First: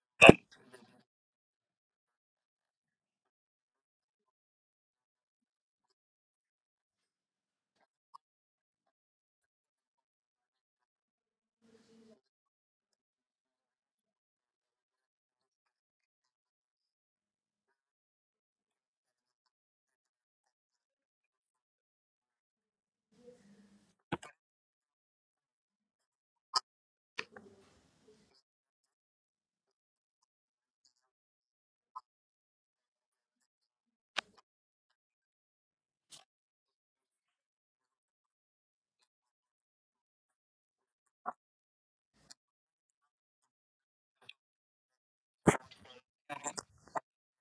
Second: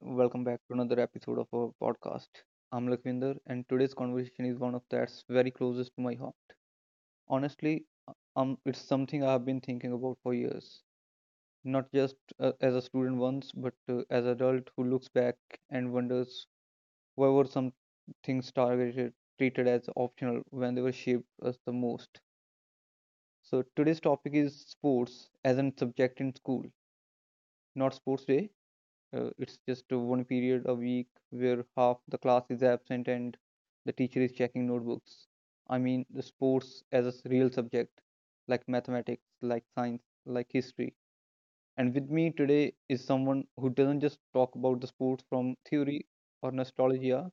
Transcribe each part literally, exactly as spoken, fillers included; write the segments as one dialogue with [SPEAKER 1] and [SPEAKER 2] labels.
[SPEAKER 1] welcome back to another episode of our podcast. I'm Lakwinder and today's conversation is one of that's very closest to my heart. Honestly, uh, um, it's something I have been thinking about for years. Not just uh, as a student once, but uh, as an adult who looks back and wonders why were some things targeted, treated as optional when they were shaped as the most. So today's topic is sports as a subject in school, not sports day, uh, it's just uh, one period a week where half the class is absent and the teacher is checking notebooks. I mean, the sports as a s- real subject, like mathematics, like science, like history. And with me today is someone who doesn't just talk about the sports from theory or nostalgia,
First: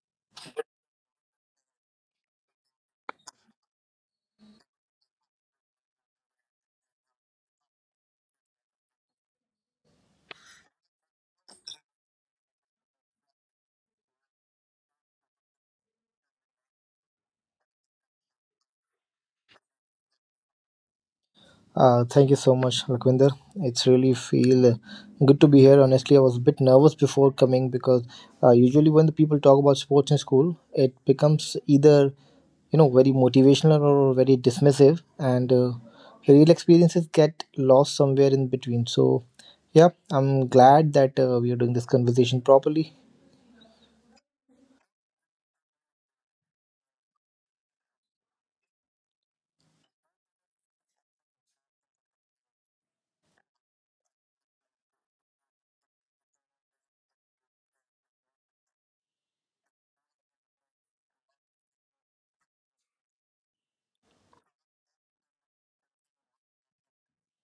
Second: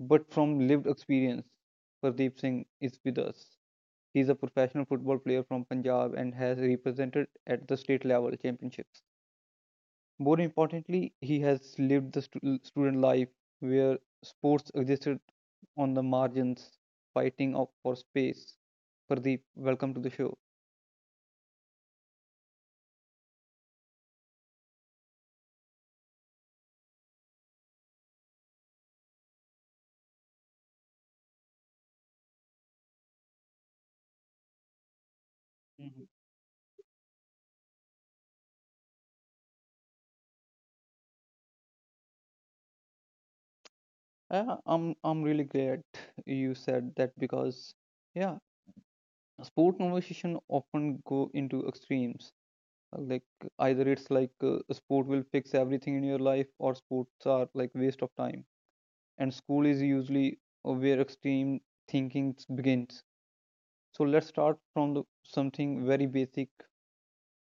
[SPEAKER 1] but from lived experience. Pardeep Singh is with us. He's a professional football player from Punjab and has represented at the state level championships. More importantly, he has lived the stu- student life where sports existed on the margins, fighting up for space. Pradeep, welcome to the show.
[SPEAKER 2] Uh, thank you so much, Lakwinder. It's really feel uh, good to be here. Honestly, I was a bit nervous before coming because uh, usually when the people talk about sports in school, it becomes either you know very motivational or very dismissive, and uh,
[SPEAKER 1] Mhm.
[SPEAKER 2] real experiences get lost somewhere in between. So, yeah, I'm glad that uh, we are doing this conversation properly.
[SPEAKER 1] Yeah, I'm I'm really glad you said that because yeah, sport conversation often go into extremes. Uh, Like either it's like uh, sport will fix everything in your life, or sports are like waste of time. And school is usually uh, where extreme thinking begins. So let's start from the, something very basic.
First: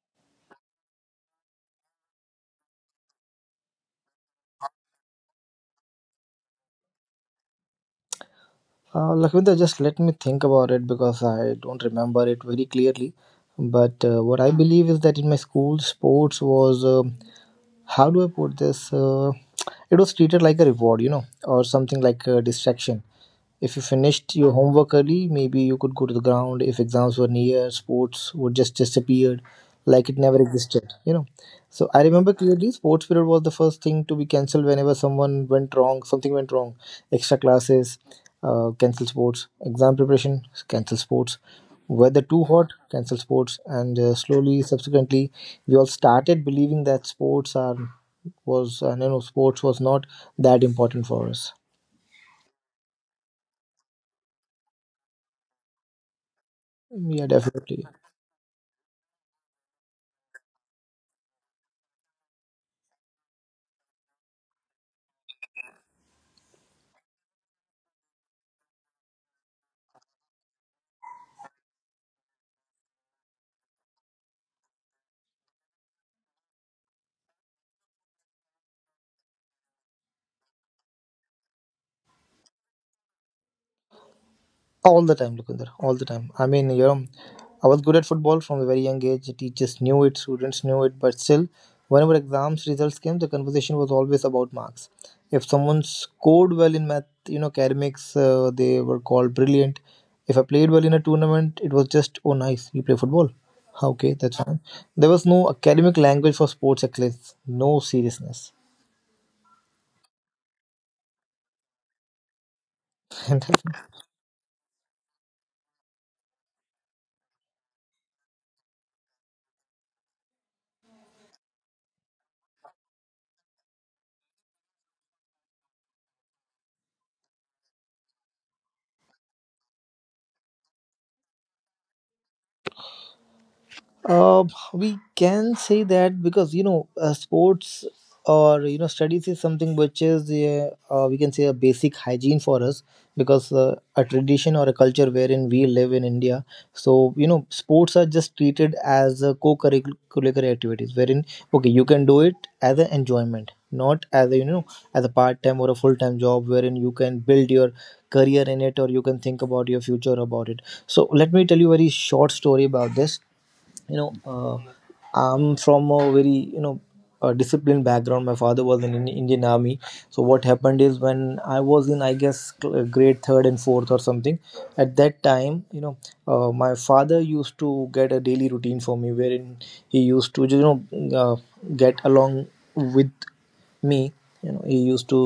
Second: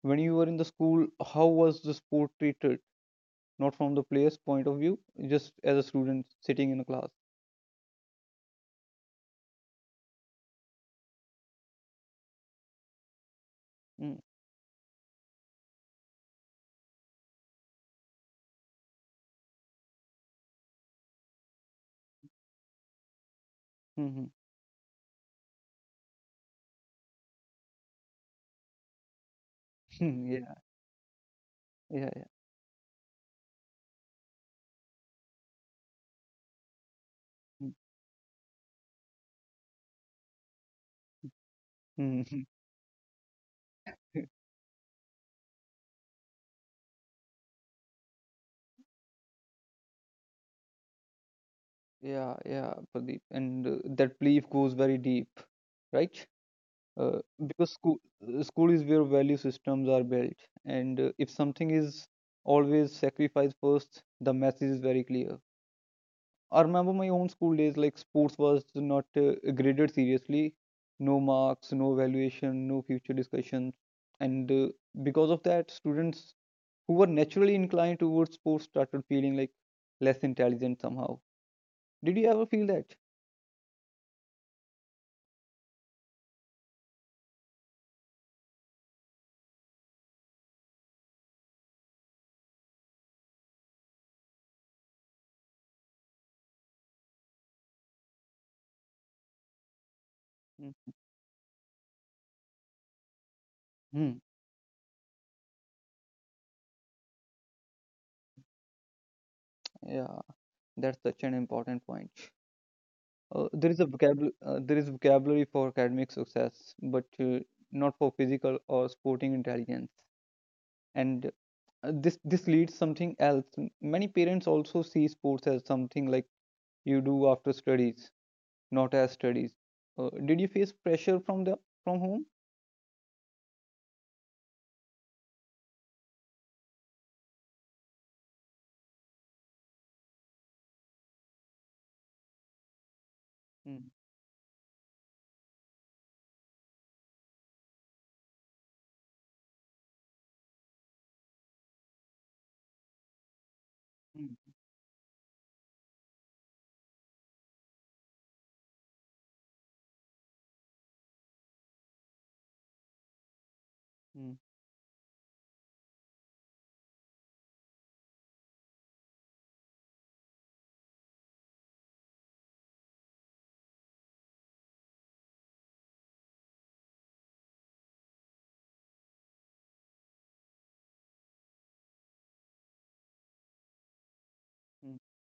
[SPEAKER 1] When you were in the school, how was the sport treated? Not from the player's point of view, just as a student sitting in a class.
[SPEAKER 2] Uh, Lakwinder, just let me think about it because I don't remember it very clearly. But
[SPEAKER 1] Mm.
[SPEAKER 2] uh, what I believe is that in my school, sports was a how do I put this? Uh, it was treated like a reward, you know, or something like a distraction. If you
[SPEAKER 1] Mhm.
[SPEAKER 2] finished your homework early, maybe you could go to the ground. If exams were near, sports would just disappeared, like it
[SPEAKER 1] hmm.
[SPEAKER 2] never
[SPEAKER 1] Yeah.
[SPEAKER 2] existed, you know. So I
[SPEAKER 1] Yeah.
[SPEAKER 2] remember clearly, sports period was the first thing to be cancelled whenever someone went wrong, something went wrong. Extra
[SPEAKER 1] Yeah.
[SPEAKER 2] classes, uh, cancel sports. Exam preparation, cancel sports.
[SPEAKER 1] Mm.
[SPEAKER 2] Weather
[SPEAKER 1] Mhm.
[SPEAKER 2] too hot, cancel sports. And uh, slowly, subsequently, we all started believing that sports are was uh, you know sports was not that important for us.
[SPEAKER 1] Yeah, yeah, Pradeep. And uh, that belief goes very deep, right? Uh,
[SPEAKER 2] Yeah,
[SPEAKER 1] because
[SPEAKER 2] definitely.
[SPEAKER 1] school, uh, school is where value systems are built. And uh, if something is always sacrificed first, the message is very clear. I remember my own school days, like sports was not uh, graded seriously. No marks, no evaluation, no future discussions. And uh, because of that, students who were naturally inclined towards sports started feeling like less intelligent somehow. Did you ever feel that?
[SPEAKER 2] All the time, Lukinder. All the time. I mean, you know, I was good at football from a very young age. The teachers knew it, students knew it, but still, whenever exams results came, the conversation was always about marks. If someone scored well in math, you know, academics, uh, they were called brilliant. If I played well in a tournament, it was just, oh, nice, you play football. Okay,
[SPEAKER 1] Hmm.
[SPEAKER 2] that's fine. There was no academic language for sports excellence, no seriousness.
[SPEAKER 1] Yeah, that's such an important point. Uh, there is a vocabulary, uh, there is vocabulary for academic success, but uh, not for physical or sporting intelligence. and uh, this this leads something else. M- many parents also see sports as something like you do after studies not as studies, uh, did you face pressure from the from home?
[SPEAKER 2] Uh, we can say that because you know uh, sports or you know studies is something which is uh, uh, we can say a basic hygiene for us because uh,
[SPEAKER 1] Mm.
[SPEAKER 2] a tradition or a culture wherein we live in India. So you know sports are just treated as uh, co-curricular activities wherein okay you can do it as an enjoyment, not as a you
[SPEAKER 1] Mm.
[SPEAKER 2] know as a part-time or a full-time job wherein you can build your career in it or you can think about your future about it. So let me tell you a very short story about this you know
[SPEAKER 1] Mm.
[SPEAKER 2] uh, I'm from a very you know a disciplined background. My father was in Indi- indian army. So what happened is when I was in I guess cl- uh, grade third and fourth or something, at that time you know uh, my father used to get a daily routine for me wherein he used to you know uh, get along with me. You know, he
[SPEAKER 1] Mm.
[SPEAKER 2] used to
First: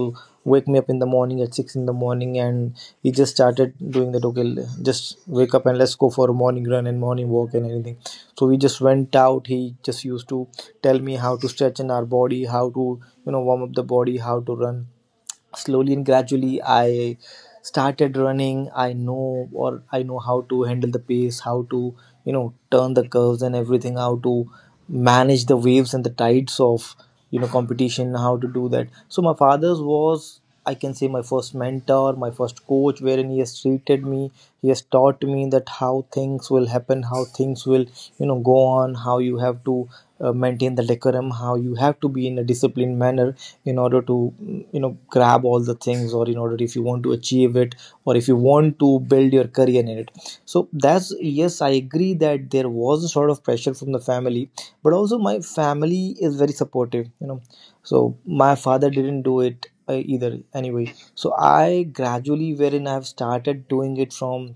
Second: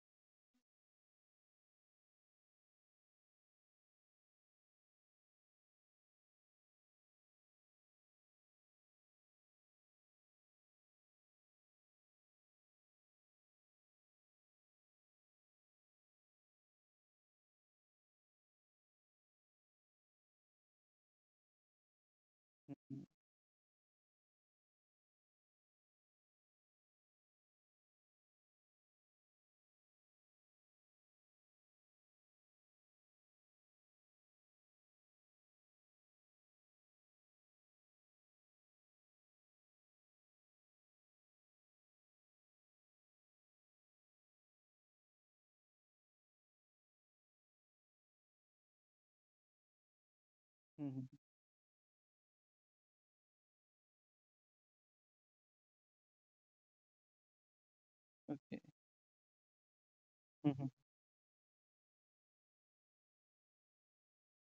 [SPEAKER 2] wake me up in the morning at six in the morning, and he just started doing that. Okay, l- just wake up and let's go for a morning run and morning walk and anything. So we just went out. He just used to tell me how to stretch in our body, how to you know warm up the body, how to run. Slowly and gradually I started running. I know, or I know how to handle the pace, how to you know turn the curves and everything, how to manage the waves and the tides of you know competition, how to do that. So my father's was, I can say, my first mentor, my first coach, wherein he has treated me, he has taught me that how things will happen, how things things will you know go on, how you have to uh, maintain the decorum, how you have to be in a disciplined manner in order to mm, you know grab all the things, or in order if you want to achieve it or if you want to build your career in it. So
[SPEAKER 1] Mm. Mhm.
[SPEAKER 2] that's, yes, I agree that there was a sort of pressure from the family, but also my family is very supportive, you know. So my
[SPEAKER 1] Okay.
[SPEAKER 2] father didn't do it uh, either
[SPEAKER 1] Mhm.
[SPEAKER 2] anyway. So I gradually wherein I have started doing it from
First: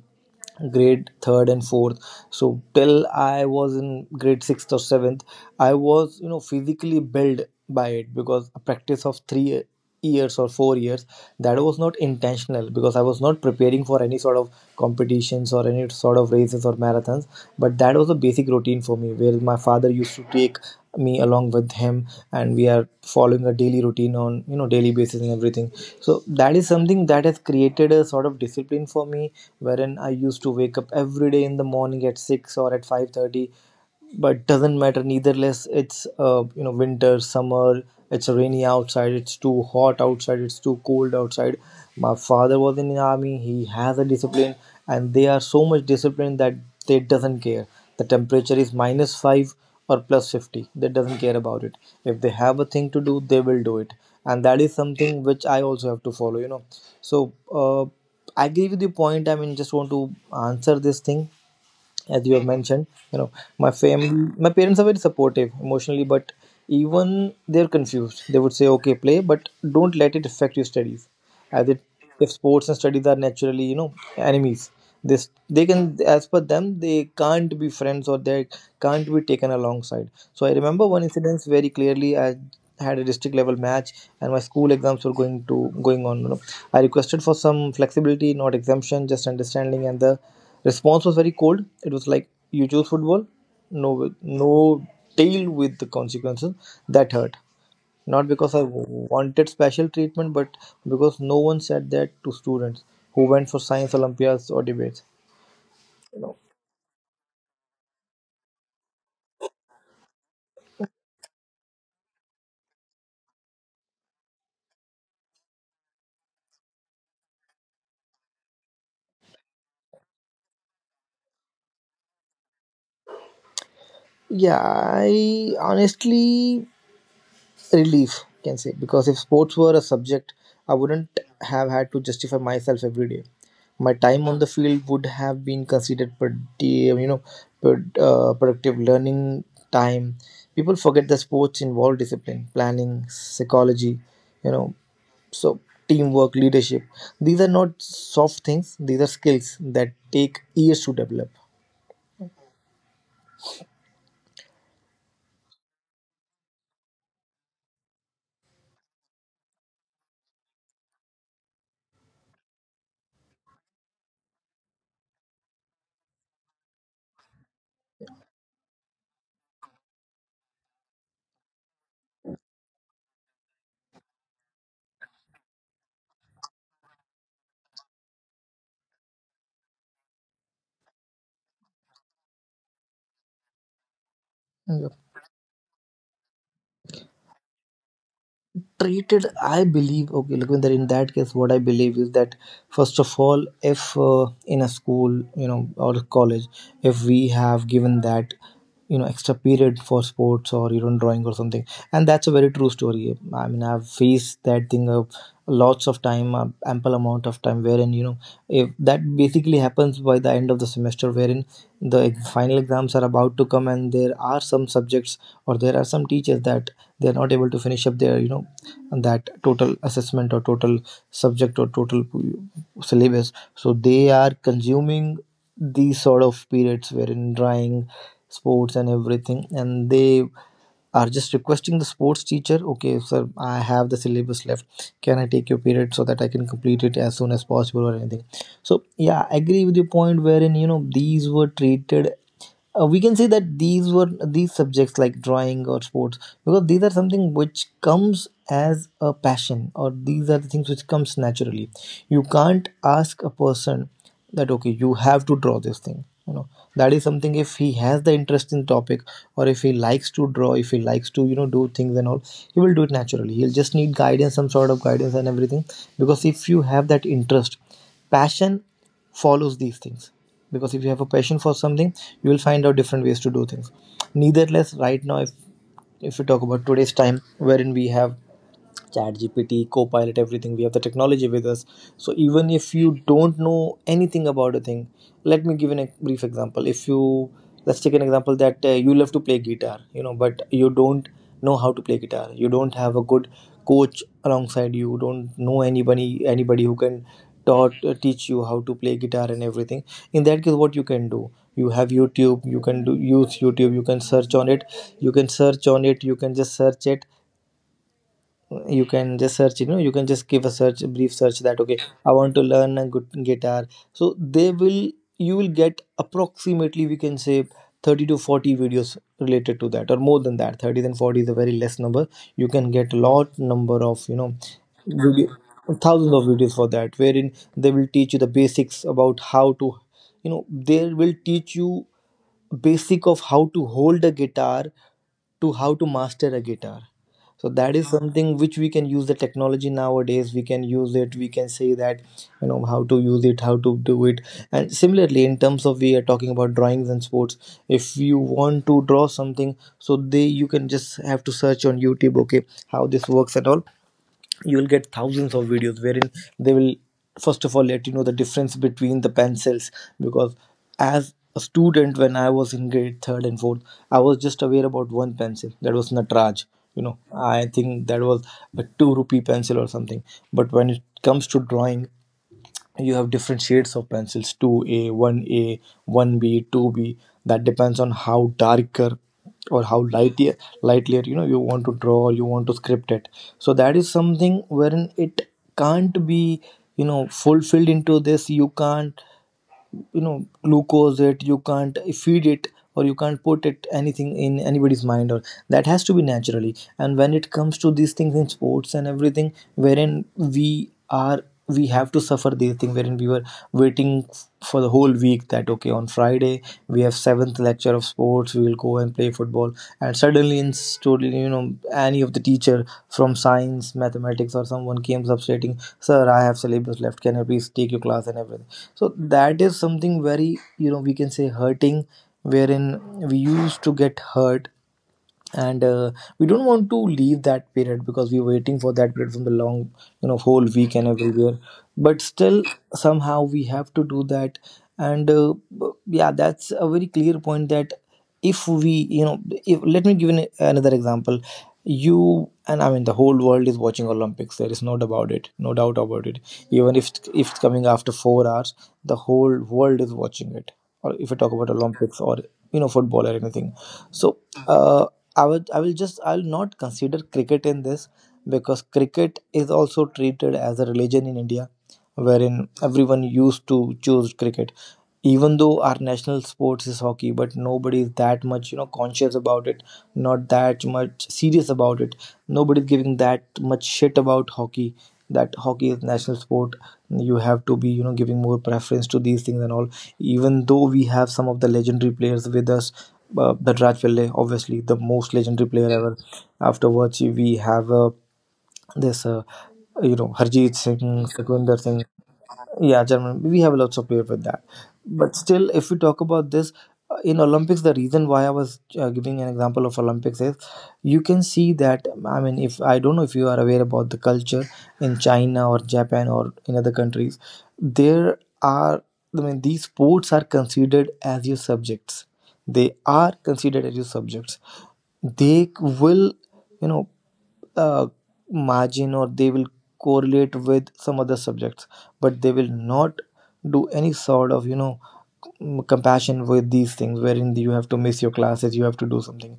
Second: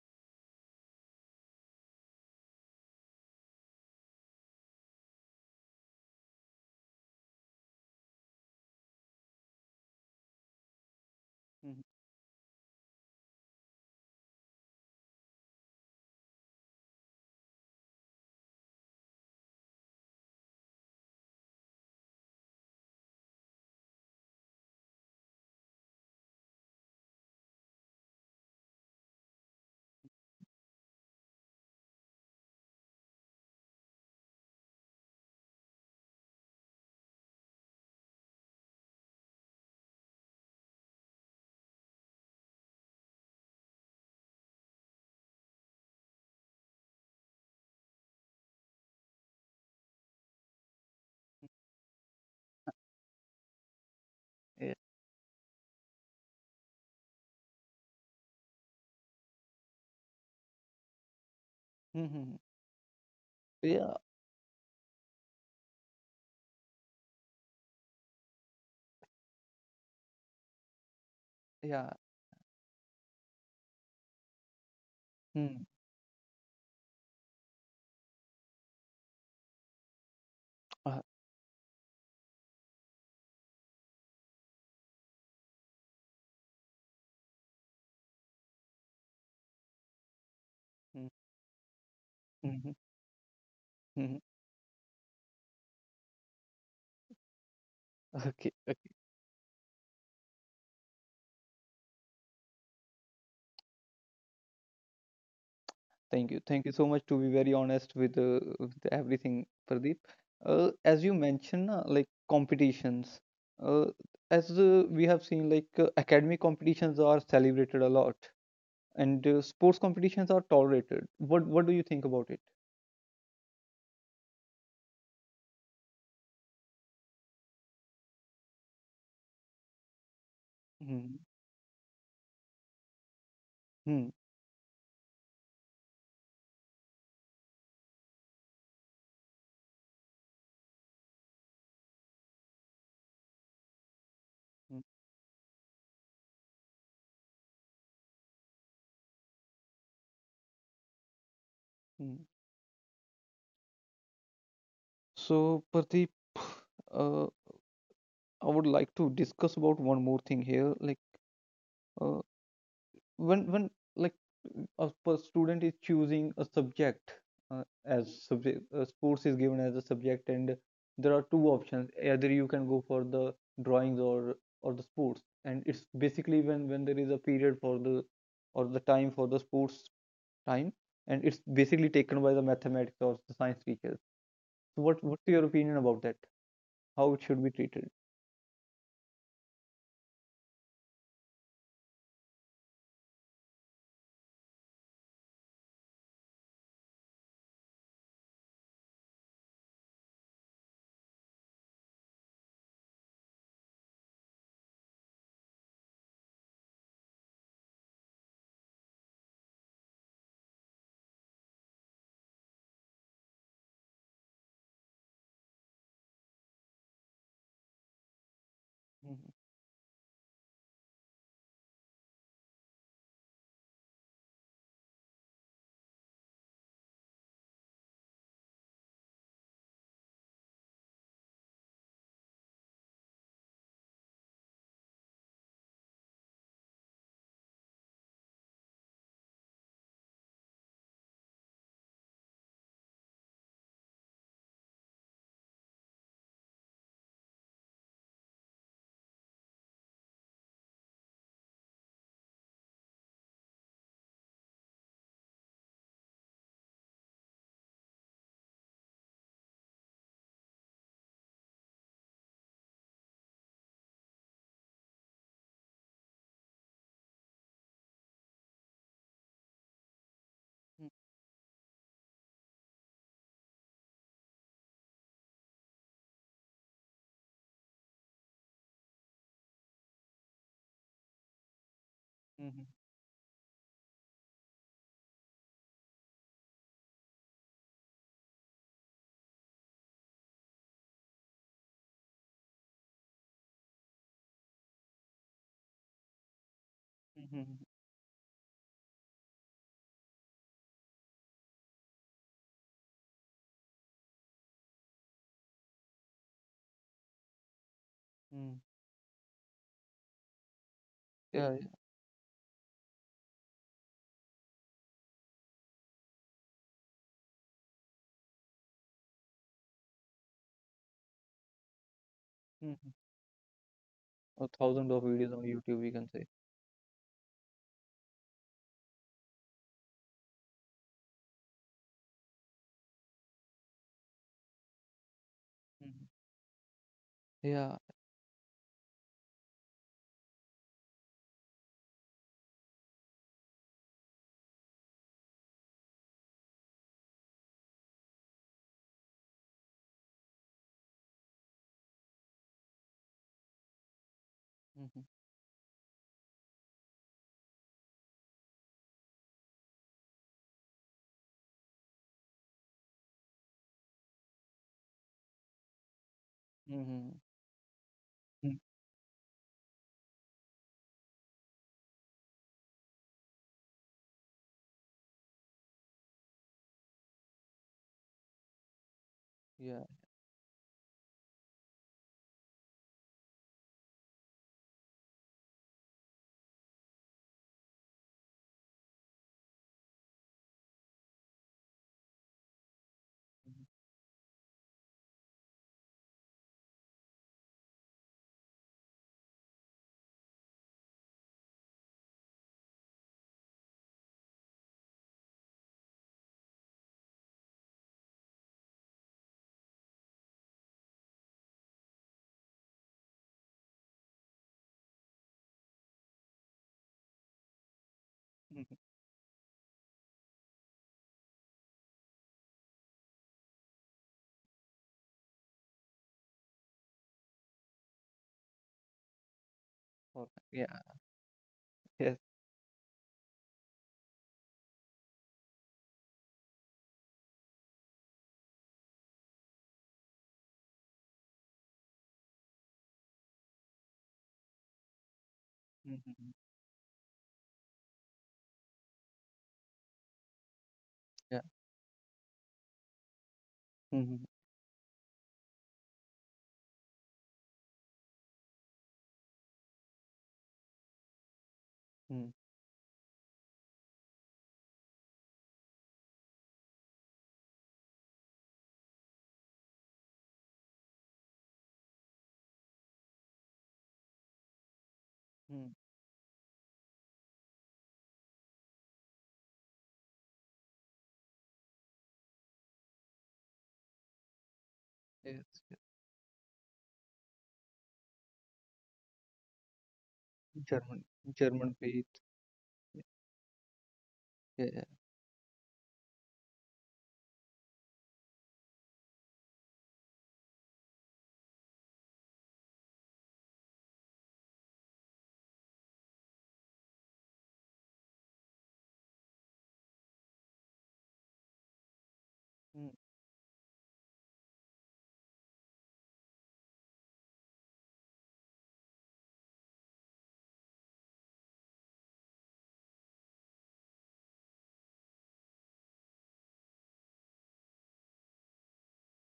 [SPEAKER 2] grade third and fourth, so till I was in grade sixth or seventh, I was you know physically built by it, because a practice of three years or four years, that was
[SPEAKER 1] Mhm.
[SPEAKER 2] not intentional because I was not preparing for any sort of competitions or any sort of races or marathons. But that was a basic routine for me where my father used to take me along with him, and we are following a daily routine on you know daily basis and everything. So that is something that has created a sort of discipline for me, wherein I used to wake up every day in the morning at six or at five thirty. But doesn't matter, neither less, it's uh, you know winter summer, it's rainy outside, it's too hot outside, it's too cold outside. My father was in the army, he has a discipline, and they are so much disciplined that they doesn't care the temperature is minus five or plus fifty, they doesn't care about it. If they have a thing to do, they will do it. And that is
[SPEAKER 1] Yeah.
[SPEAKER 2] something which I also have to follow, you know. So uh, I agree with your point. I mean, just want to answer this thing. As you
[SPEAKER 1] Mhm.
[SPEAKER 2] have mentioned, you know, my
[SPEAKER 1] Yeah,
[SPEAKER 2] family, my parents are very supportive emotionally, but even they're confused. They would say okay play but don't let it affect your studies, as it,
[SPEAKER 1] yeah.
[SPEAKER 2] if sports and studies are naturally you know enemies, this they
[SPEAKER 1] Mm.
[SPEAKER 2] can, as per them they can't be friends, or they can't be taken alongside. So I remember one
[SPEAKER 1] uh,
[SPEAKER 2] incident very clearly. I had a district level match and my school exams were going to going on, you know. I requested for some flexibility, not exemption, just understanding, and the response
[SPEAKER 1] mm.
[SPEAKER 2] was very cold. It was like, "You
[SPEAKER 1] Mhm.
[SPEAKER 2] choose football? No,
[SPEAKER 1] Mhm.
[SPEAKER 2] no, deal with the consequences." That hurt. Not because
[SPEAKER 1] Okay.
[SPEAKER 2] I wanted special treatment, but because no one said that to students who went for science Olympiads or debates. You know.
[SPEAKER 1] Thank you. Thank you so much to be very honest with, uh, with everything, Pradeep. Uh, as you mentioned, uh, like competitions, uh, as uh, we have seen, like uh, academic competitions are celebrated a lot, and uh, sports competitions are tolerated. What What do you think about it?
[SPEAKER 2] Yeah, I honestly relief can say, because if sports were a subject I wouldn't
[SPEAKER 1] Mm-hmm.
[SPEAKER 2] have had to justify myself every day. My
[SPEAKER 1] Hmm.
[SPEAKER 2] time on the field would have been considered pretty um, you know pred- uh, productive learning time. People forget that sports involve discipline, planning, psychology, you know.
[SPEAKER 1] Hmm.
[SPEAKER 2] So teamwork, leadership, these are not soft things, these are skills that take years to develop.
[SPEAKER 1] Hmm. So, Pradeep, uh, I would like to discuss about one more thing here, like uh, when when like a per- student is choosing a subject, uh, as subject uh, sports is given as a subject and there are two options, either you can go for the drawings or or the sports, and it's basically when when there is a period for the or the time for the sports time, and it's basically taken by the mathematics or the science teachers.
[SPEAKER 2] Mm,
[SPEAKER 1] So
[SPEAKER 2] yeah.
[SPEAKER 1] what what's your opinion about that, how it should be treated?
[SPEAKER 2] Treated, I believe, okay look, in that case what I believe is that first of all, if uh, in a school you know or a college, if we have given that you know extra period for sports or you know drawing or something, and that's a very true story. I mean, I've faced that thing of lots of time, um, ample amount of time, wherein you know if that basically happens by the end of the semester, wherein the ex- final exams are about to come, and there are some subjects or there are some teachers that they are not able to finish up their you know that
[SPEAKER 1] Mhm.
[SPEAKER 2] total assessment or total subject or total syllabus, so they are consuming these sort of periods wherein drawing, sports and everything, and they are just requesting the sports teacher, okay sir, I have the syllabus left, can I take your period so that I can complete it as soon as possible or anything. So yeah, I agree with your point, wherein you know these were treated, uh, we can say that these were, these subjects like drawing or sports, because these are something which comes as a passion, or these are the things which comes naturally. You can't ask a person that okay you have to draw this thing, you know. That is something, if he has the interest in the topic, or if he likes to draw, if he likes to you know do things and all, he will do it naturally. He'll just need guidance, some sort of guidance and everything. Because if you have that interest, passion follows these things, because if you
[SPEAKER 1] Mhm.
[SPEAKER 2] have a passion for something, you will find out different ways to do things. Nevertheless, right now, if if we talk about today's time wherein we have ChatGPT, copilot, everything, we have the technology with us. So even
[SPEAKER 1] Mhm.
[SPEAKER 2] if you don't know anything about a thing, let me give an, a brief example. If you, let's take an example that uh, you love to play guitar, you know, but you don't know how to play guitar, you don't have a good coach alongside, you don't know anybody, anybody who can
[SPEAKER 1] Mhm.
[SPEAKER 2] taught, uh, teach you how to play guitar and everything. In that case, what you can do, you have YouTube, you can do use YouTube, you can search on it, you can search on it, you can just search it,
[SPEAKER 1] Mhm.
[SPEAKER 2] you can just search, you know, you can just give a search, a brief search,
[SPEAKER 1] Yeah. Yeah.
[SPEAKER 2] that Okay, I want to learn a good guitar. So they will you will get approximately, we can say, thirty to forty videos related to that, or more than that. 30 and 40 is a very less number. You can
[SPEAKER 1] Mhm.
[SPEAKER 2] get lot number of, you know
[SPEAKER 1] A thousand of
[SPEAKER 2] video,
[SPEAKER 1] videos on YouTube, we can
[SPEAKER 2] thousands of videos for that, wherein they will teach you the basics about how to, you know they will teach you basic of how to hold a guitar, to how to
[SPEAKER 1] say.
[SPEAKER 2] master a guitar. So that
[SPEAKER 1] Yeah.
[SPEAKER 2] is something which we can use. The technology nowadays, we can use it, we can say that, you know how to use it, how to do it. And similarly, in terms of we are talking about drawings and sports, if you want to draw something, so they you can just have to search on youtube, okay, how this works at all. You will get
[SPEAKER 1] Mhm.
[SPEAKER 2] thousands of videos wherein they will first of all let you know the difference between the pencils, because as a student, when I was in grade third and fourth, I was just aware about one pencil, that was Natraj. you know
[SPEAKER 1] Mhm.
[SPEAKER 2] I think that was
[SPEAKER 1] Mm.
[SPEAKER 2] a two rupee pencil or something. But when it comes to drawing, you have different shades of pencils, two A, one A, one B, two B, that depends on how darker or
[SPEAKER 1] Yeah.
[SPEAKER 2] how lightier, lightlier, you know you want to draw, or you want to script it. So that is something wherein it can't be, you know fulfilled into this. You can't, you know glucose it, you can't feed it, or you can't put
[SPEAKER 1] Mhm.
[SPEAKER 2] it anything in anybody's mind, or that has to be naturally. And when it comes to these things in sports and everything, wherein we are we have to suffer these things, wherein we were waiting f- for the whole week that, okay, on Friday we have seventh lecture of sports, we will go and play football. And suddenly, in story, you know any of the teacher from science science, mathematics, or someone came substituting, "Sir, I have syllabus left. Can I please take your class and everything?"
[SPEAKER 1] Mhm.
[SPEAKER 2] So that is something very, you know, we can say, hurting, wherein we used to get hurt, and uh, we don't want to leave that period because we're waiting for that period from the long, you know
[SPEAKER 1] Or
[SPEAKER 2] whole
[SPEAKER 1] yeah.
[SPEAKER 2] week and everywhere. But
[SPEAKER 1] Yes.
[SPEAKER 2] still, somehow we have to do that. And uh, b- yeah, that's a very clear point, that if we, you know if, let me give an, another example. You and I mean, the whole world is watching Olympics. There is no doubt about it. No doubt about it.
[SPEAKER 1] Mhm.
[SPEAKER 2] Even if if it's coming after four hours, the whole world is watching it, or if we talk
[SPEAKER 1] Yeah.
[SPEAKER 2] about Olympics or, you know football or anything. So,
[SPEAKER 1] Mhm.
[SPEAKER 2] uh, I would I will just I'll not consider cricket in this, because cricket is also treated as a religion in India,
[SPEAKER 1] Mhm.
[SPEAKER 2] wherein everyone used to choose cricket. Even though our national sports is hockey, but nobody is that much, you know, conscious about it, not that much serious about it. Nobody's giving that much shit about hockey, that hockey
[SPEAKER 1] Mhm.
[SPEAKER 2] is national sport. You have to be, you know, giving more preference to these things and all. Even though we have some of the legendary players with us, uh, Raj Pillai, obviously the most
[SPEAKER 1] Yes.
[SPEAKER 2] legendary player
[SPEAKER 1] Yes.
[SPEAKER 2] ever. Afterwards, we have uh, this, uh, you know, Harjeet Singh,
[SPEAKER 1] German,
[SPEAKER 2] Sakwinder
[SPEAKER 1] German
[SPEAKER 2] Singh,
[SPEAKER 1] beat.
[SPEAKER 2] yeah,
[SPEAKER 1] Yeah.
[SPEAKER 2] German. We have lots of players with that.
[SPEAKER 1] Yeah. Yeah.
[SPEAKER 2] But still, if we talk about this, uh, in Olympics, the reason why I was uh, giving an example of Olympics is you can see that. I mean, if I don't know if you are aware about the culture in China or Japan or in other countries, there are. I mean, these sports are considered as your subjects. They
[SPEAKER 1] Mm.
[SPEAKER 2] are considered as your subjects. They will, you know uh, margin, or they will correlate with some other subjects, but they will not do any sort of, you know mm, compassion with these things, wherein you have to miss your classes, you have to do something.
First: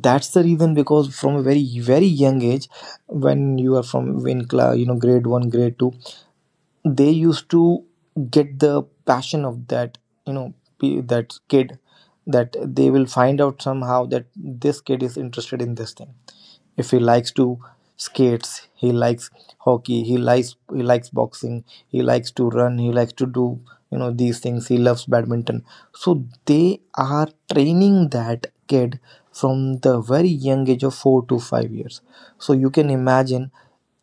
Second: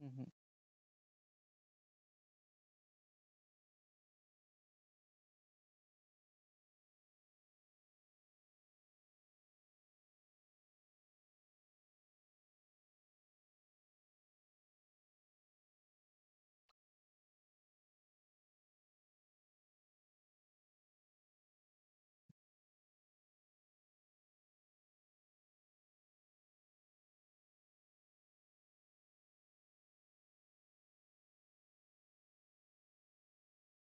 [SPEAKER 1] Mhm.
[SPEAKER 2] the reason, because from a very very young age, when you are from in class, you know grade one, grade two, they used to get the passion of that, you know pe- that kid, that they will find out somehow that this kid is interested in this thing. If he likes to skates, he likes hockey, he likes he likes boxing, he likes to run, he likes to do, you know these things, he loves badminton. So they are training that kid from the very young age of four to five years. So you can imagine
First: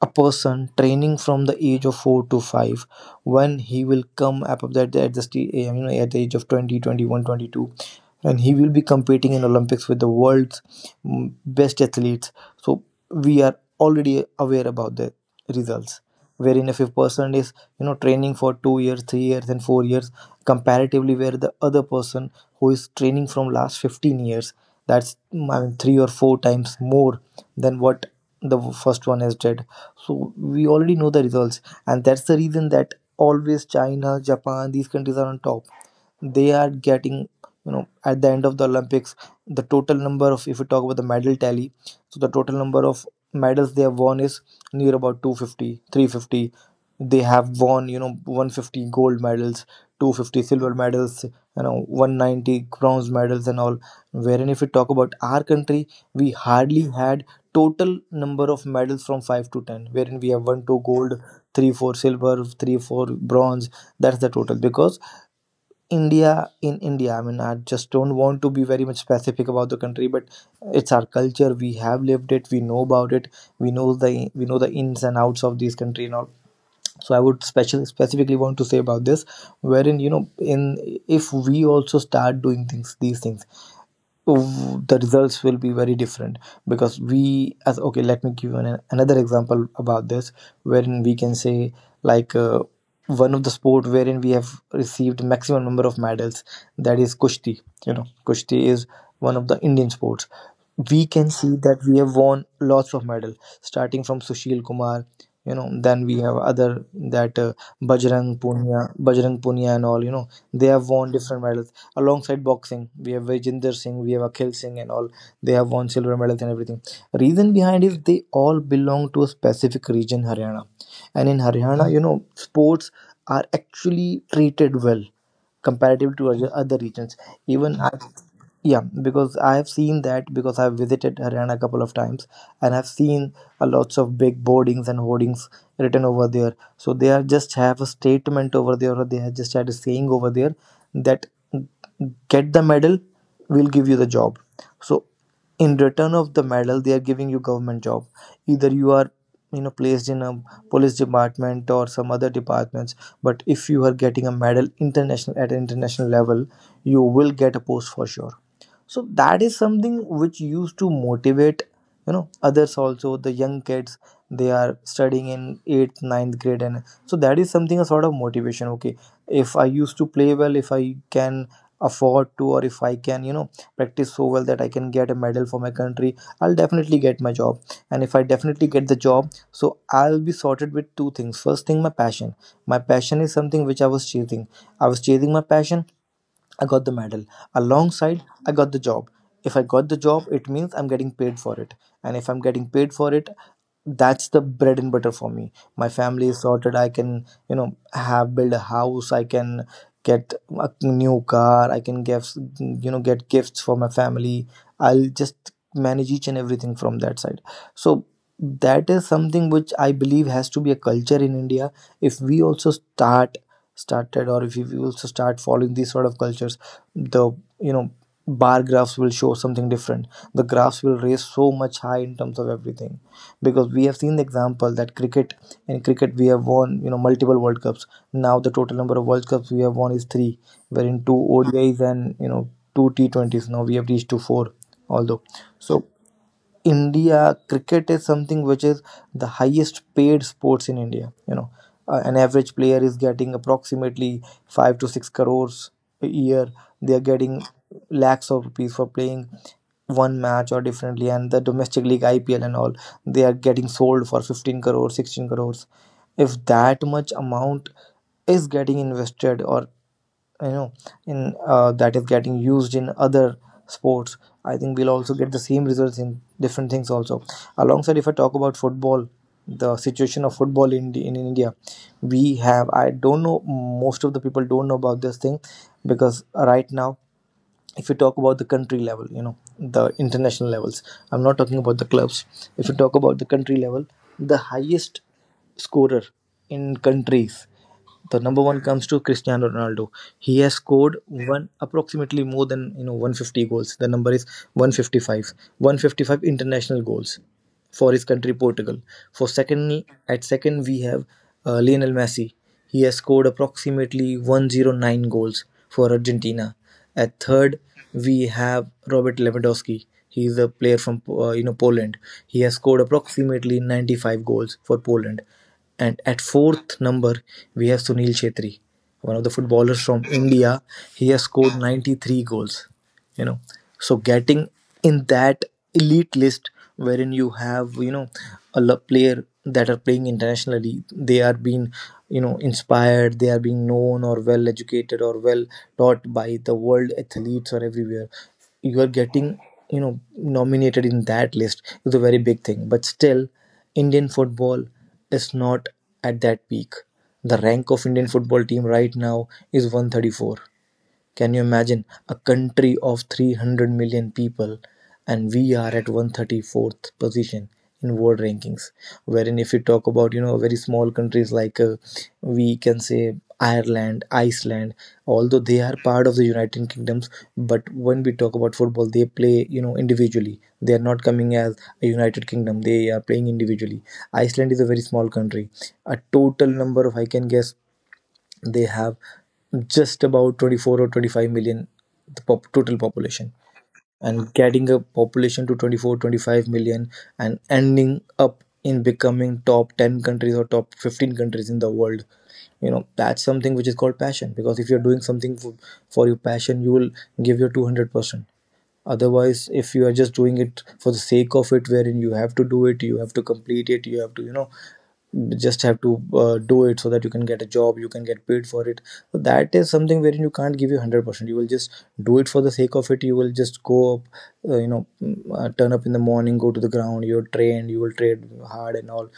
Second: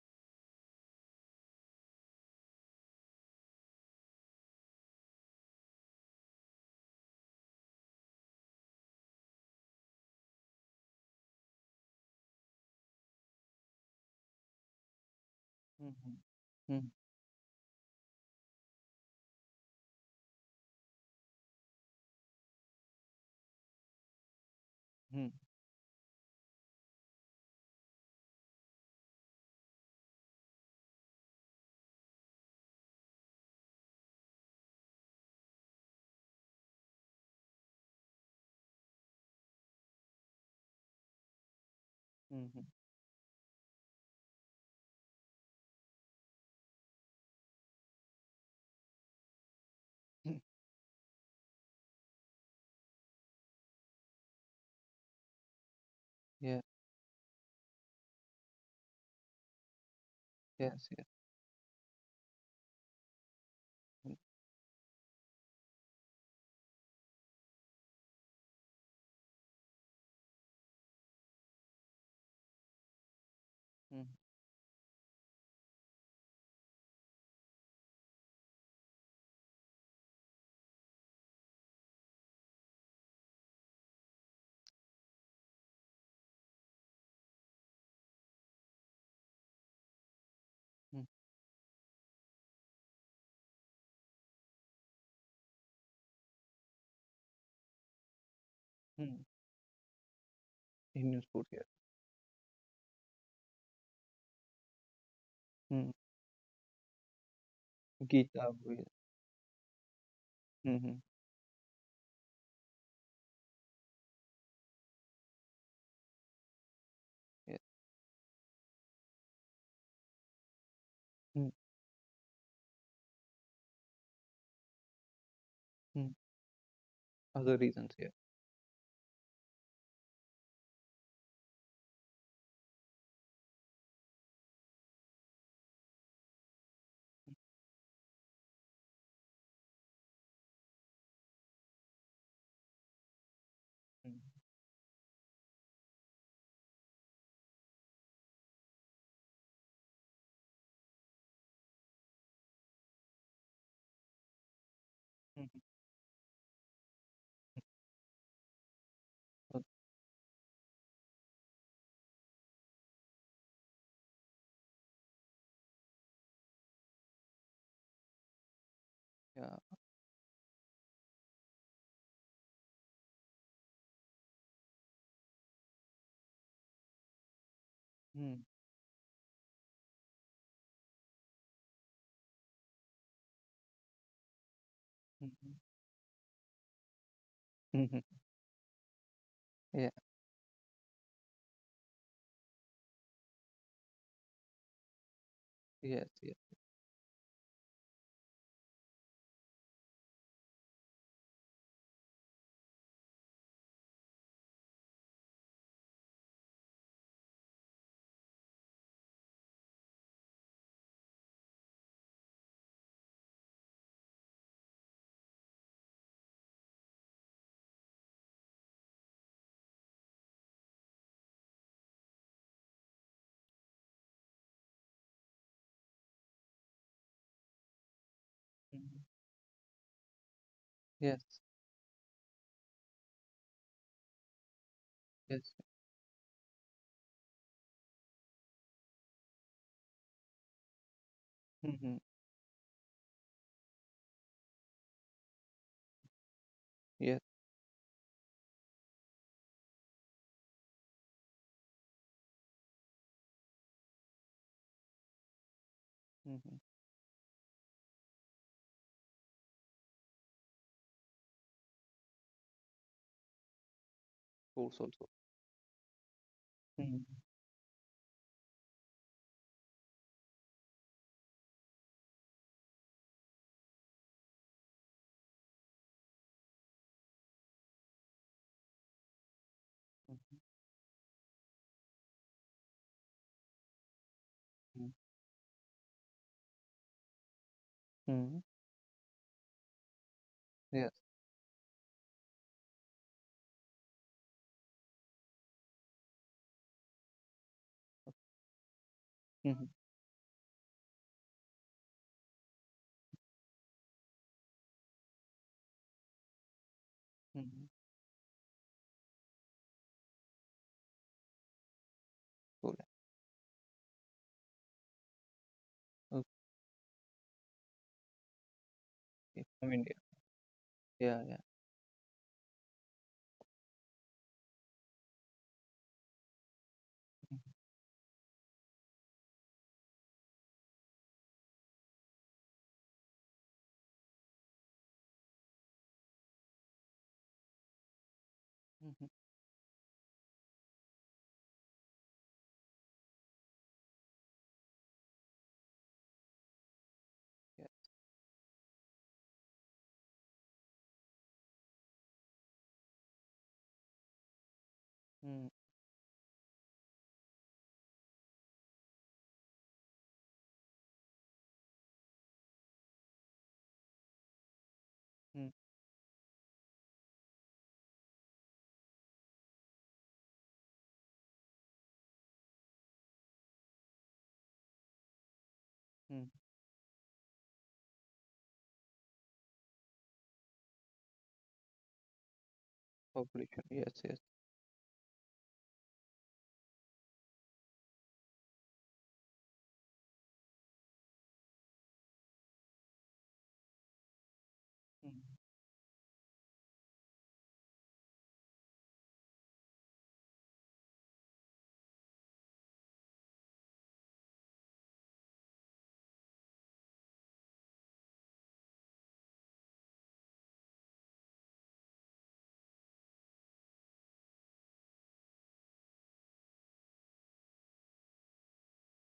[SPEAKER 2] a person training from the age of four to five, when he will come up at the, at the sti- you know at the age of twenty, twenty one, twenty two, and he will be competing in Olympics with the world's mm, best athletes. So we are already aware about the results,
[SPEAKER 1] Mhm.
[SPEAKER 2] wherein if a
[SPEAKER 1] Mhm.
[SPEAKER 2] person is, you know training for two years, three years, and four years, comparatively where the other person who is training from last fifteen years, that's
[SPEAKER 1] Mhm.
[SPEAKER 2] mm, I mean, three or four times more than what the first one has did. So we already know the results. And that's the reason that always China, Japan, these countries are on top. They are getting, you know at the end of the Olympics, the total number of if we talk about the medal tally, so the
[SPEAKER 1] Mhm.
[SPEAKER 2] total
[SPEAKER 1] Mhm.
[SPEAKER 2] number of medals they have won is near about two fifty, three fifty. They have won, you know one hundred fifty gold medals, two hundred fifty silver medals, you know one hundred ninety bronze medals and all, wherein if we talk about our country, we
[SPEAKER 1] Yeah.
[SPEAKER 2] hardly had total number of medals from five to ten, wherein we have 1, 2
[SPEAKER 1] Yes. Yes.
[SPEAKER 2] gold, 3, 4 silver, 3, 4 bronze.
[SPEAKER 1] Mm.
[SPEAKER 2] That's the total. Because India in India, I mean, I just don't want to be very much specific about the country, but it's our culture. We have lived it. We know about it. We know
[SPEAKER 1] Mhm.
[SPEAKER 2] the we know the ins and outs of this country and all. So I would special specifically want to say about this, wherein, you know, in if we also start doing things, these things, w- the results will be very different. Because we as okay, let me give you an, another example about this, wherein
[SPEAKER 1] Mhm.
[SPEAKER 2] we can say, like, uh, one of the sport wherein we have received maximum number of medals, that is kushti. You know kushti is
[SPEAKER 1] Mhm.
[SPEAKER 2] one of the Indian sports. We
[SPEAKER 1] Indian
[SPEAKER 2] can
[SPEAKER 1] sport.
[SPEAKER 2] see
[SPEAKER 1] Yeah.
[SPEAKER 2] that we have won lots of medal, starting from Sushil Kumar, you know
[SPEAKER 1] Mm.
[SPEAKER 2] then we have other, that uh, bajrang
[SPEAKER 1] Gita. Yeah.
[SPEAKER 2] punia bajrang punia and all. You know they have
[SPEAKER 1] Mhm.
[SPEAKER 2] won different medals. Alongside boxing, we have Vijender Singh, we have Akhil Singh and all, they have won silver medals and everything.
[SPEAKER 1] Yeah.
[SPEAKER 2] Reason behind is they all belong to a specific region, Haryana. And in
[SPEAKER 1] Mm.
[SPEAKER 2] Haryana, you know sports are actually treated well,
[SPEAKER 1] Hmm.
[SPEAKER 2] comparative to other other regions.
[SPEAKER 1] Other
[SPEAKER 2] Even
[SPEAKER 1] reasons.
[SPEAKER 2] I,
[SPEAKER 1] Yeah.
[SPEAKER 2] yeah, because I have seen that, because I've visited Haryana a couple of times, and I've seen a lots of big boardings and hoardings written over there. So they are just have a statement over there, or they have just had a saying over there that, "Get the medal, we'll give you the
[SPEAKER 1] Mhm.
[SPEAKER 2] job." So in return of the medal, they are giving you government job, either you are, you know placed in a police department or some other departments, but if you are getting a medal international at an
[SPEAKER 1] Mhm.
[SPEAKER 2] international level, you will get a post for sure. So that is
[SPEAKER 1] Oh.
[SPEAKER 2] something which used to motivate, you know others also, the young kids. They are studying in eighth, ninth grade, and so that is something, a sort of motivation. Okay, if I
[SPEAKER 1] Yeah.
[SPEAKER 2] used to play well, if I can afford to, or if I can, you know practice so well that I can get a medal for my country, I'll definitely get my job. And if I
[SPEAKER 1] Mm.
[SPEAKER 2] definitely get the job, so I'll be sorted with two things. First thing, my passion. My passion is something which I was chasing. I was chasing my
[SPEAKER 1] Mhm.
[SPEAKER 2] passion. I got the medal.
[SPEAKER 1] Mhm.
[SPEAKER 2] Alongside, I got the job. If I
[SPEAKER 1] Yeah.
[SPEAKER 2] got the job, it means I'm getting paid for it. And if I'm getting paid for it, that's the bread and butter for me. My
[SPEAKER 1] Yes.
[SPEAKER 2] family
[SPEAKER 1] Yes.
[SPEAKER 2] is sorted. I can, you know, have build a house. I can get a new car. I can give, you know, get gifts for my family. I'll just manage each and everything from that side. So that is something which I believe has to be a culture in India if we also start started or if we also start following these sort of cultures, the you know bar graphs will show something different. The graphs will raise so much high in terms of everything, because we have seen the example that cricket in cricket we have won you know multiple world cups. Now the total
[SPEAKER 1] Mhm.
[SPEAKER 2] number of world cups we have won is three, wherein two
[SPEAKER 1] Yes.
[SPEAKER 2] O D Is and you know two T twenties. Now we have reached to four. although
[SPEAKER 1] Yes.
[SPEAKER 2] so India, cricket is something which is the highest paid sports in India. You know,
[SPEAKER 1] Mm-hmm.
[SPEAKER 2] uh, an average player is getting approximately five to six crores a year. They are
[SPEAKER 1] Yes.
[SPEAKER 2] getting lakhs of rupees for playing one match or differently, and the domestic league I P L and all, they are getting sold for fifteen crores, sixteen crores. If
[SPEAKER 1] Mm-hmm.
[SPEAKER 2] that much amount is getting invested or you know in uh, that is getting used in other sports, I think
[SPEAKER 1] Course
[SPEAKER 2] we'll
[SPEAKER 1] also.
[SPEAKER 2] also get the same results in different things
[SPEAKER 1] Mm-hmm.
[SPEAKER 2] also. Alongside, if I talk about football, the situation of football in in India, we have, I don't know, most of the people don't know about this thing. Because right now, if you talk about the country level, you know the international levels, I'm not talking about the clubs. If you talk about the country level, the
[SPEAKER 1] Mm-hmm.
[SPEAKER 2] highest scorer in countries, the
[SPEAKER 1] Mm-hmm.
[SPEAKER 2] number one comes to Cristiano Ronaldo. He has
[SPEAKER 1] Yes.
[SPEAKER 2] scored one approximately more than you know one hundred fifty goals. The number is one hundred fifty-five. one hundred fifty-five international goals for his country Portugal. For
[SPEAKER 1] Mm-hmm.
[SPEAKER 2] second at second we have uh, Lionel Messi. He has scored approximately one hundred nine goals for Argentina. At third
[SPEAKER 1] Mm-hmm.
[SPEAKER 2] we have Robert Lewandowski. He is a player from uh, you know Poland. He has
[SPEAKER 1] Cool.
[SPEAKER 2] scored approximately ninety-five goals for Poland. And at fourth number, we have Sunil Chhetri, one of the
[SPEAKER 1] Okay. From
[SPEAKER 2] footballers
[SPEAKER 1] India.
[SPEAKER 2] from India. He
[SPEAKER 1] Yeah. Yeah.
[SPEAKER 2] has
[SPEAKER 1] Yeah.
[SPEAKER 2] scored ninety-three goals, you know so getting in that elite list, wherein you have you know a lo- player that are playing internationally, they are being you know inspired, they are being known or well educated or well taught by the world athletes or everywhere, you are
[SPEAKER 1] Mm-hmm. Mm-hmm.
[SPEAKER 2] getting you know nominated in that list is a very big thing. But still, Indian football is not at that peak. The rank of Indian football team right now is one hundred thirty-four. Can you imagine a country of three hundred million people and
[SPEAKER 1] Yeah.
[SPEAKER 2] we are at one hundred thirty-fourth position in world rankings? Wherein, if you talk about you know very small countries like, uh, we can say, Ireland, Iceland, although
[SPEAKER 1] Mm-hmm.
[SPEAKER 2] they are part of the United Kingdoms, but when we talk about football, they play you know individually. They are not coming as a United Kingdom. They are playing individually. Iceland is a very small country. A
[SPEAKER 1] Mm-hmm.
[SPEAKER 2] total number of, I can guess, they have just about twenty-four or twenty-five million, the pop- total population.
[SPEAKER 1] Population. Yes. Yes.
[SPEAKER 2] And getting a population to twenty four, twenty five million, and ending up in becoming top ten countries or top fifteen countries in the world, you know that's something which is called passion. Because if you're doing something for, for your passion, you will give your two hundred percent. Otherwise, if you are just doing it for the sake of it, wherein you have to do it, you have to complete it, you have to you know just have to uh, do it, so that you can get a job, you can get paid for it. So that is something wherein you can't give you one hundred percent, you will just do it for the sake of it. You will just go up, uh, you know mm, uh, turn up in the morning, go to the ground, you're trained you will trade hard and all,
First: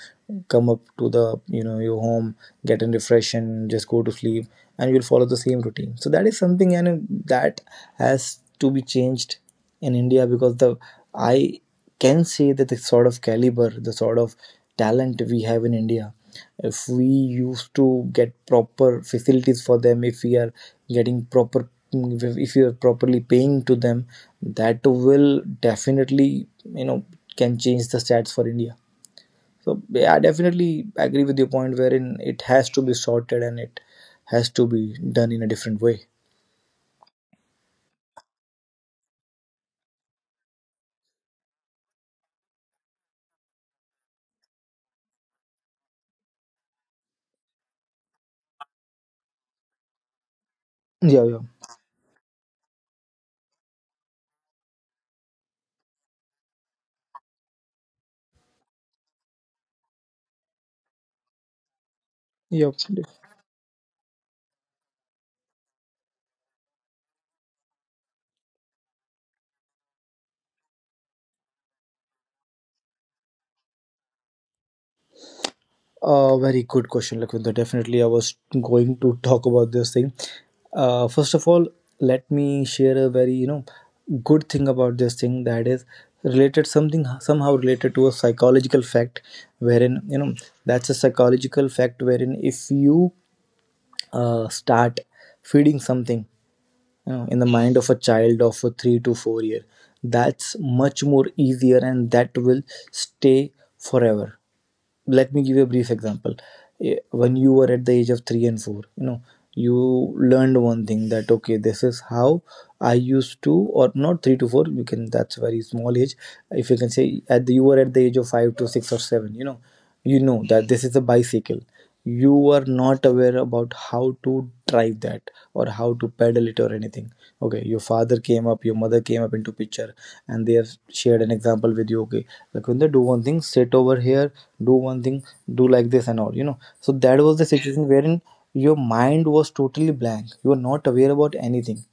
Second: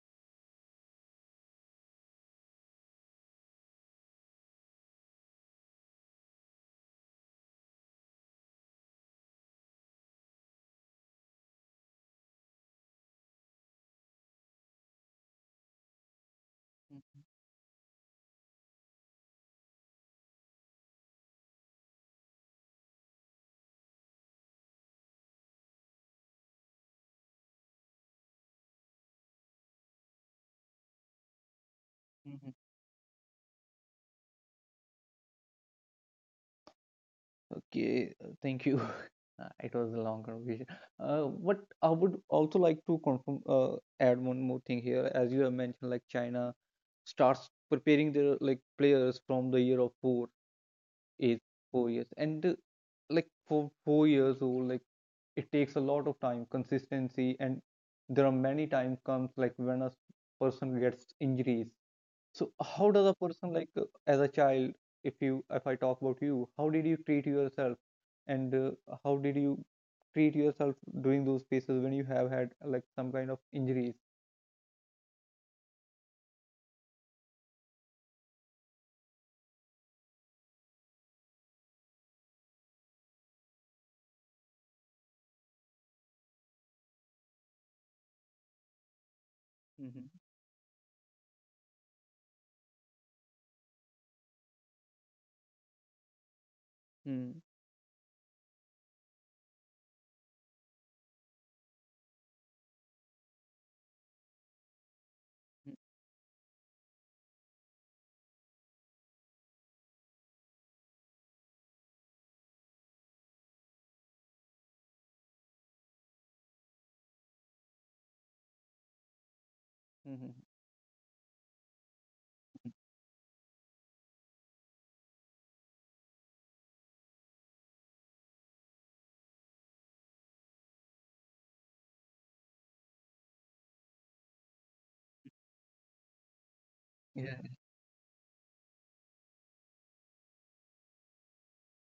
[SPEAKER 2] come up to the you know your home, get in, refresh and just go to sleep. And you'll follow the same routine. So that is something, and uh, that has to be changed in India. Because the I can say that the sort of caliber, the sort of talent we have in India, if we
[SPEAKER 1] Mm-hmm.
[SPEAKER 2] used to get proper facilities for them, if we are getting proper, if we are properly paying to them, that will definitely, you know, can change the stats for India. So yeah, I definitely agree with your point wherein it
[SPEAKER 1] Mm-hmm.
[SPEAKER 2] has to be sorted and it has to be done in a different way.
[SPEAKER 1] Okay. uh, Thank you. Uh, it was a long conversation. Uh, but I would also like to confirm, uh, add one more thing here. As you have mentioned, like China starts preparing their like players from the year of four.
[SPEAKER 2] Yeah, yeah,
[SPEAKER 1] Age four years and uh, like for four years old, like it takes a lot of time, consistency, and there are many times comes like when a person gets injuries. So
[SPEAKER 2] yeah.
[SPEAKER 1] how does a person, like uh, as a child, if you if i talk about you, how did you treat yourself, and uh, how did you treat yourself during those phases when you have had like some kind of injuries?
[SPEAKER 2] Uh, very good question, Lakvinda. Definitely, I was going to talk about this thing. Uh, first of all, let me share a very you know good thing about this thing that is related, something somehow related to a psychological fact, wherein you
[SPEAKER 1] Mm-hmm.
[SPEAKER 2] know that's a psychological fact wherein if you uh, start feeding something, you know, in
[SPEAKER 1] Mm-hmm.
[SPEAKER 2] the mind of a child of a three to four year, that's much more easier and that will stay forever. Let me give you a brief example. Eh, when you were at the age of 3 and 4, you know you learned one thing, that, okay, this is how I used to, or not three to four, you can, that's very small age. If you can say at the, you were at the age of five to six or seven, you know you
[SPEAKER 1] Mm-hmm.
[SPEAKER 2] know that this is a bicycle. You were not aware about how to drive that or how to pedal it or anything. Okay, your father came up, your mother came up into picture, and they have shared an example with you, okay, like when they do one thing, sit over here, do one thing, do like this and all, you know so that was
[SPEAKER 1] Yeah.
[SPEAKER 2] the situation wherein your mind was totally blank. You were not aware about anything.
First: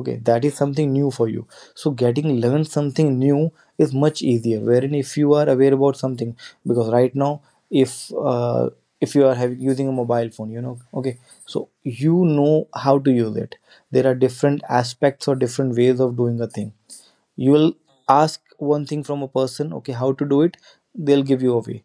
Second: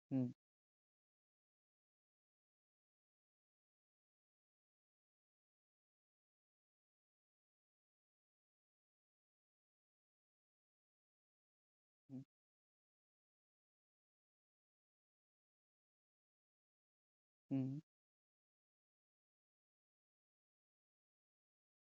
[SPEAKER 2] Okay,
[SPEAKER 1] Mm-hmm.
[SPEAKER 2] that is something new for you. So getting learn something new is much easier wherein if you are aware about something. Because right now, if uh, if you are having, using a mobile phone, you know okay, so you know how to use it. There are different aspects or different ways of doing a thing. You will
[SPEAKER 1] Mm-hmm.
[SPEAKER 2] ask one thing from a person, okay, how to do it. They'll give you a way.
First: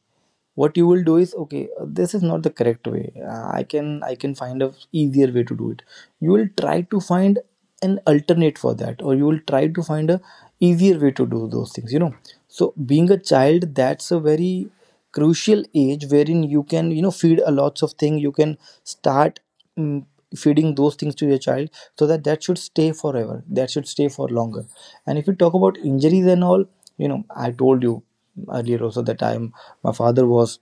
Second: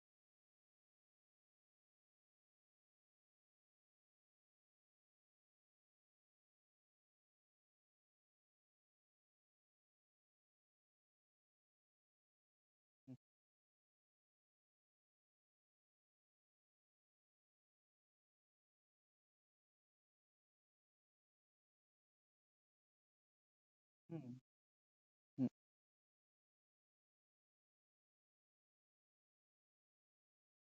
[SPEAKER 2] What you will do is, okay, uh, this is not the correct way. Uh, i can i can find a easier way to do it. You will try to find an alternate for that, or you will try to find a easier way to do those things, you know so being a child, that's a very crucial age wherein you can you know feed a lots of things. You can start, mm, feeding those things to your child, so that that should stay forever, that should stay for
[SPEAKER 1] Mm-hmm.
[SPEAKER 2] longer. And if you talk about injuries and all, you know I told you earlier also that I'm my father was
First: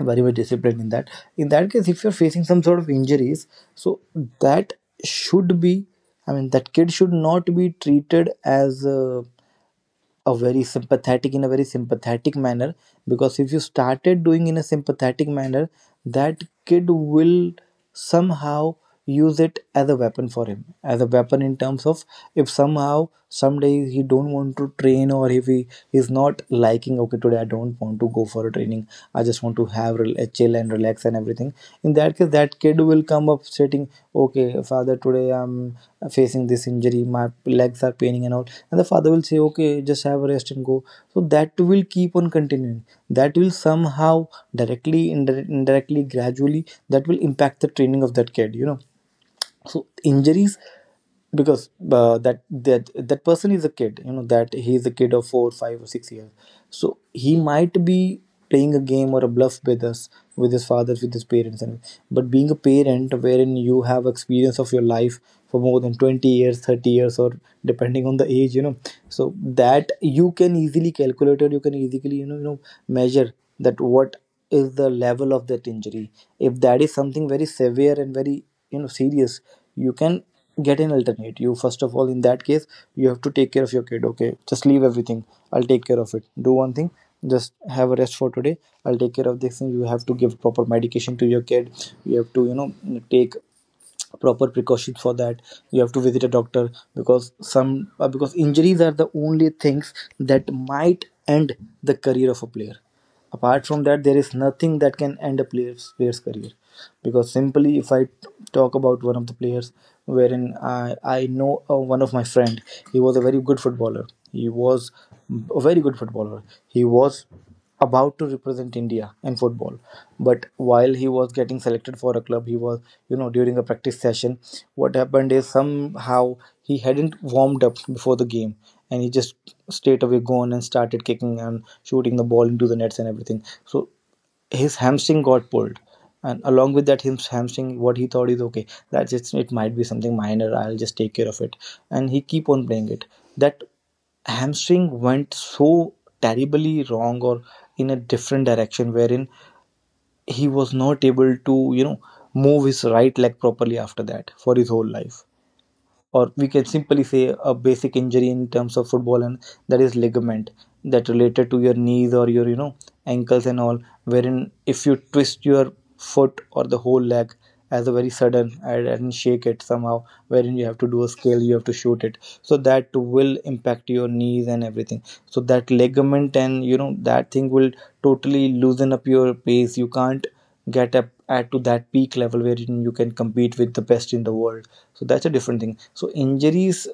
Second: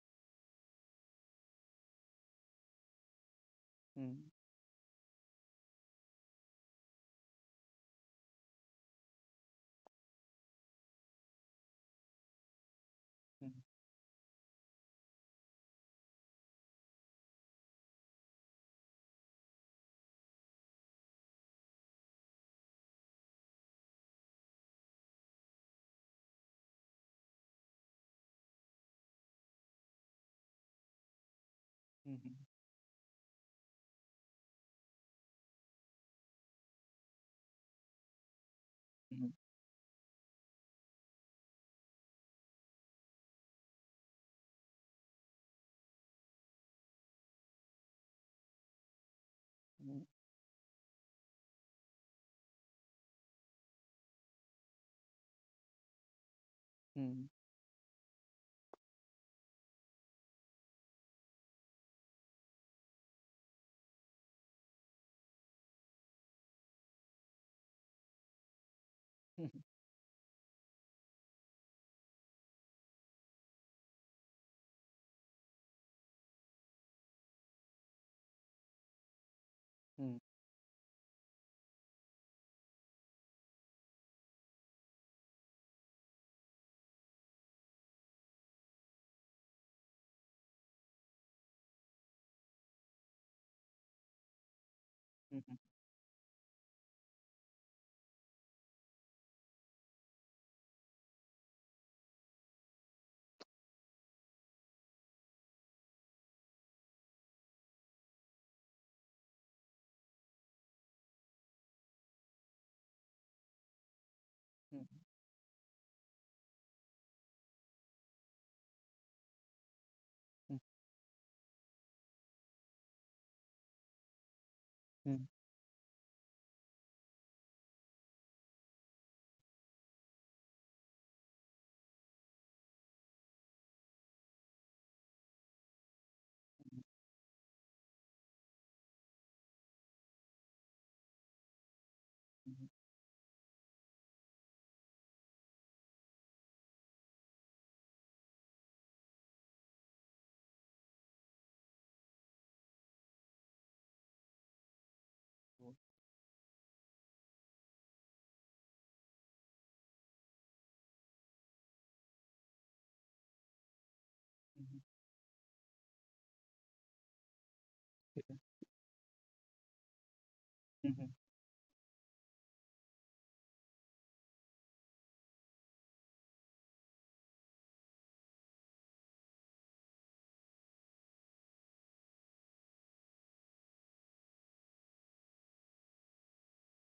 [SPEAKER 2] very much disciplined in that. In that case, if you're facing some sort of injuries, so
[SPEAKER 1] Mm-hmm.
[SPEAKER 2] that should be, I mean, that kid should not be treated as. Uh, a very sympathetic in a very sympathetic manner. Because if you started doing in a sympathetic manner, that kid will somehow use it as a weapon for him, as a weapon, in terms of, if somehow someday he don't want to train, or if he is not liking, okay, today I don't want to go for a training, I just want to have rel- a chill and relax and everything. In that case,
[SPEAKER 1] Mm-hmm.
[SPEAKER 2] that kid will come up stating, okay, father, today I'm facing this injury, my legs are are paining and all, and the father will
[SPEAKER 1] Mm-hmm.
[SPEAKER 2] say, okay, just have a rest and go. So that will keep on continuing, that will somehow directly indir- indirectly, gradually, that will impact the training of that kid. You know so
[SPEAKER 1] Mhm.
[SPEAKER 2] injuries, because uh, that that that person is a kid, you know that he is a kid of four five or six years. So
[SPEAKER 1] Mhm.
[SPEAKER 2] he might be playing a game or a bluff with us, with his father, with his parents, and but being a parent wherein you have experience of your life for more than twenty years, thirty years, or depending on the age, you know so
[SPEAKER 1] Mhm.
[SPEAKER 2] that you can easily calculate, or you can easily you know you know measure that what is the level of that injury. If that is something very severe and very you know serious, you
[SPEAKER 1] Mhm.
[SPEAKER 2] can get an alternate. You, first of all, in that case, you have to take care of your kid. Okay, just leave everything. I'll take care of it. Do one thing. Just have a rest for today. I'll take care of this thing. You have to give proper medication to your kid. You have to you know take proper precautions for that.
[SPEAKER 1] Mhm.
[SPEAKER 2] You have to visit a doctor, because some uh, because injuries are the only things that might end the career of a player. Apart from that, there is nothing that can end a player's, player's career. Because simply, if I talk about one of the players wherein i, I know uh, one of my friend, he was a very good footballer. He
[SPEAKER 1] Mhm.
[SPEAKER 2] was a very good footballer. He was about to represent India in football. But
[SPEAKER 1] Mhm.
[SPEAKER 2] while he was getting selected for a club he was you know during a practice session, what happened is, somehow he hadn't warmed up before the game, and he just straight away gone and started kicking and shooting the ball into the nets and everything. So his hamstring got pulled, and along with that, his hamstring, what he thought is, okay, that's just, it might be something minor, I'll just take care of it, and he keep on
[SPEAKER 1] Mhm.
[SPEAKER 2] playing it. That hamstring went so terribly wrong, or in a different direction, wherein he was not able to you know move his right leg properly after that for his whole life.
[SPEAKER 1] Mhm. Oh.
[SPEAKER 2] Or we can simply say a basic injury in terms of football, and that is ligament, that related to your knees or your you know ankles and all, wherein
[SPEAKER 1] Mhm.
[SPEAKER 2] if you twist your foot or the whole leg as a very sudden, and, and shake it somehow, wherein you have
[SPEAKER 1] Yeah.
[SPEAKER 2] to do
[SPEAKER 1] Mhm.
[SPEAKER 2] a scale, you have to shoot it, so that will impact your knees and everything. So that ligament and you know that thing will totally loosen up your pace, you can't get up at to that peak level where you can compete with the best in the world. So that's a different thing. So injuries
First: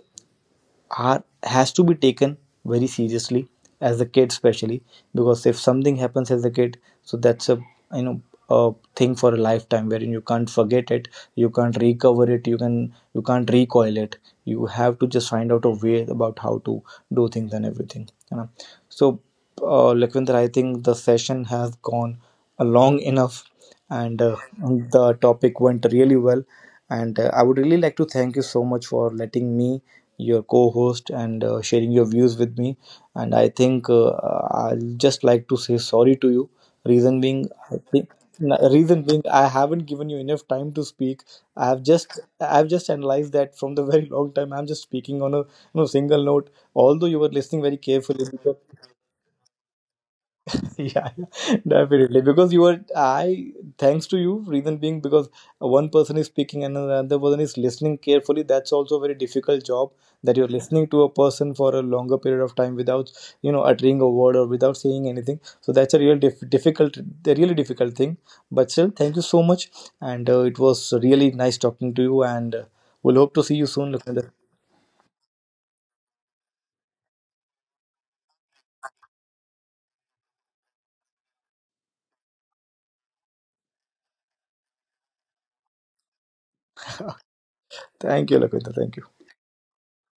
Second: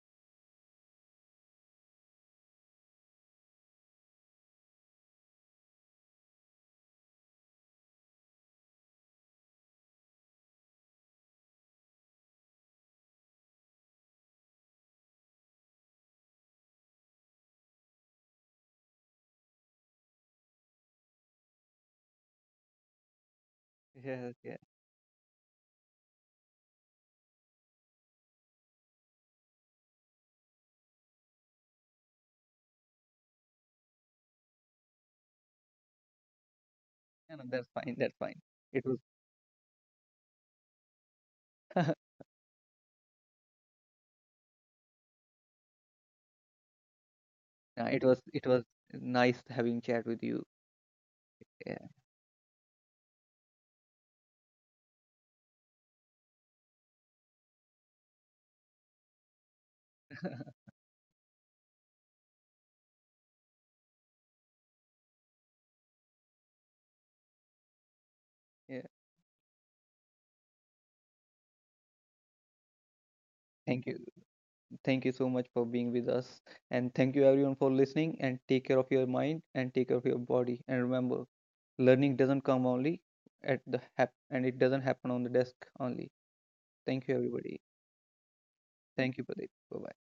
[SPEAKER 2] are has to be taken very seriously as a kid, especially, because if something happens as a kid, so that's a, you know a thing for a lifetime wherein you can't forget it, you can't recover it, you can you can't recoil it. You have to just find out a way about how to do things and everything, you know so, uh, Lakhvinder, I think the session has gone uh, long enough, and
[SPEAKER 1] Yes,
[SPEAKER 2] uh,
[SPEAKER 1] yeah.
[SPEAKER 2] the topic went really well. And uh, I would really like to thank you so much for letting me, your co-host, and uh, sharing your views with me. And I think uh, I'll just like to say sorry to you. Reason
[SPEAKER 1] No, no,
[SPEAKER 2] being,
[SPEAKER 1] that's
[SPEAKER 2] I
[SPEAKER 1] fine.
[SPEAKER 2] think.
[SPEAKER 1] That's fine.
[SPEAKER 2] n-
[SPEAKER 1] It was,
[SPEAKER 2] Reason being, I haven't given you enough time to speak. I have just, I have just analyzed that from the very long time. I'm just speaking on a, you know, single note, although you were listening very
[SPEAKER 1] yeah, it was,
[SPEAKER 2] carefully.
[SPEAKER 1] it was nice having chat with you.
[SPEAKER 2] Yeah, yeah,
[SPEAKER 1] Yeah,
[SPEAKER 2] definitely. Because you are, I, thanks to you, reason being, because one person is speaking and another person is listening carefully. That's also a very difficult job, that you're listening to a person for a longer period of time without, you know, uttering a word or without saying anything. So that's a real dif- difficult, a really difficult thing. But
[SPEAKER 1] yeah.
[SPEAKER 2] still, thank you so much. And uh, it was really nice talking to you. And uh, we'll hope to see you
[SPEAKER 1] Thank
[SPEAKER 2] soon,
[SPEAKER 1] you.
[SPEAKER 2] Lakwinder.
[SPEAKER 1] Thank you so much for being with us. And thank you everyone for listening and take care of your mind and take care of your body. And remember, learning doesn't come only at the hap and it doesn't happen on the desk only. Thank you, everybody.
[SPEAKER 2] Thank you, Lakwinder. Thank
[SPEAKER 1] Thank
[SPEAKER 2] you.
[SPEAKER 1] you, Pradeep. Bye-bye.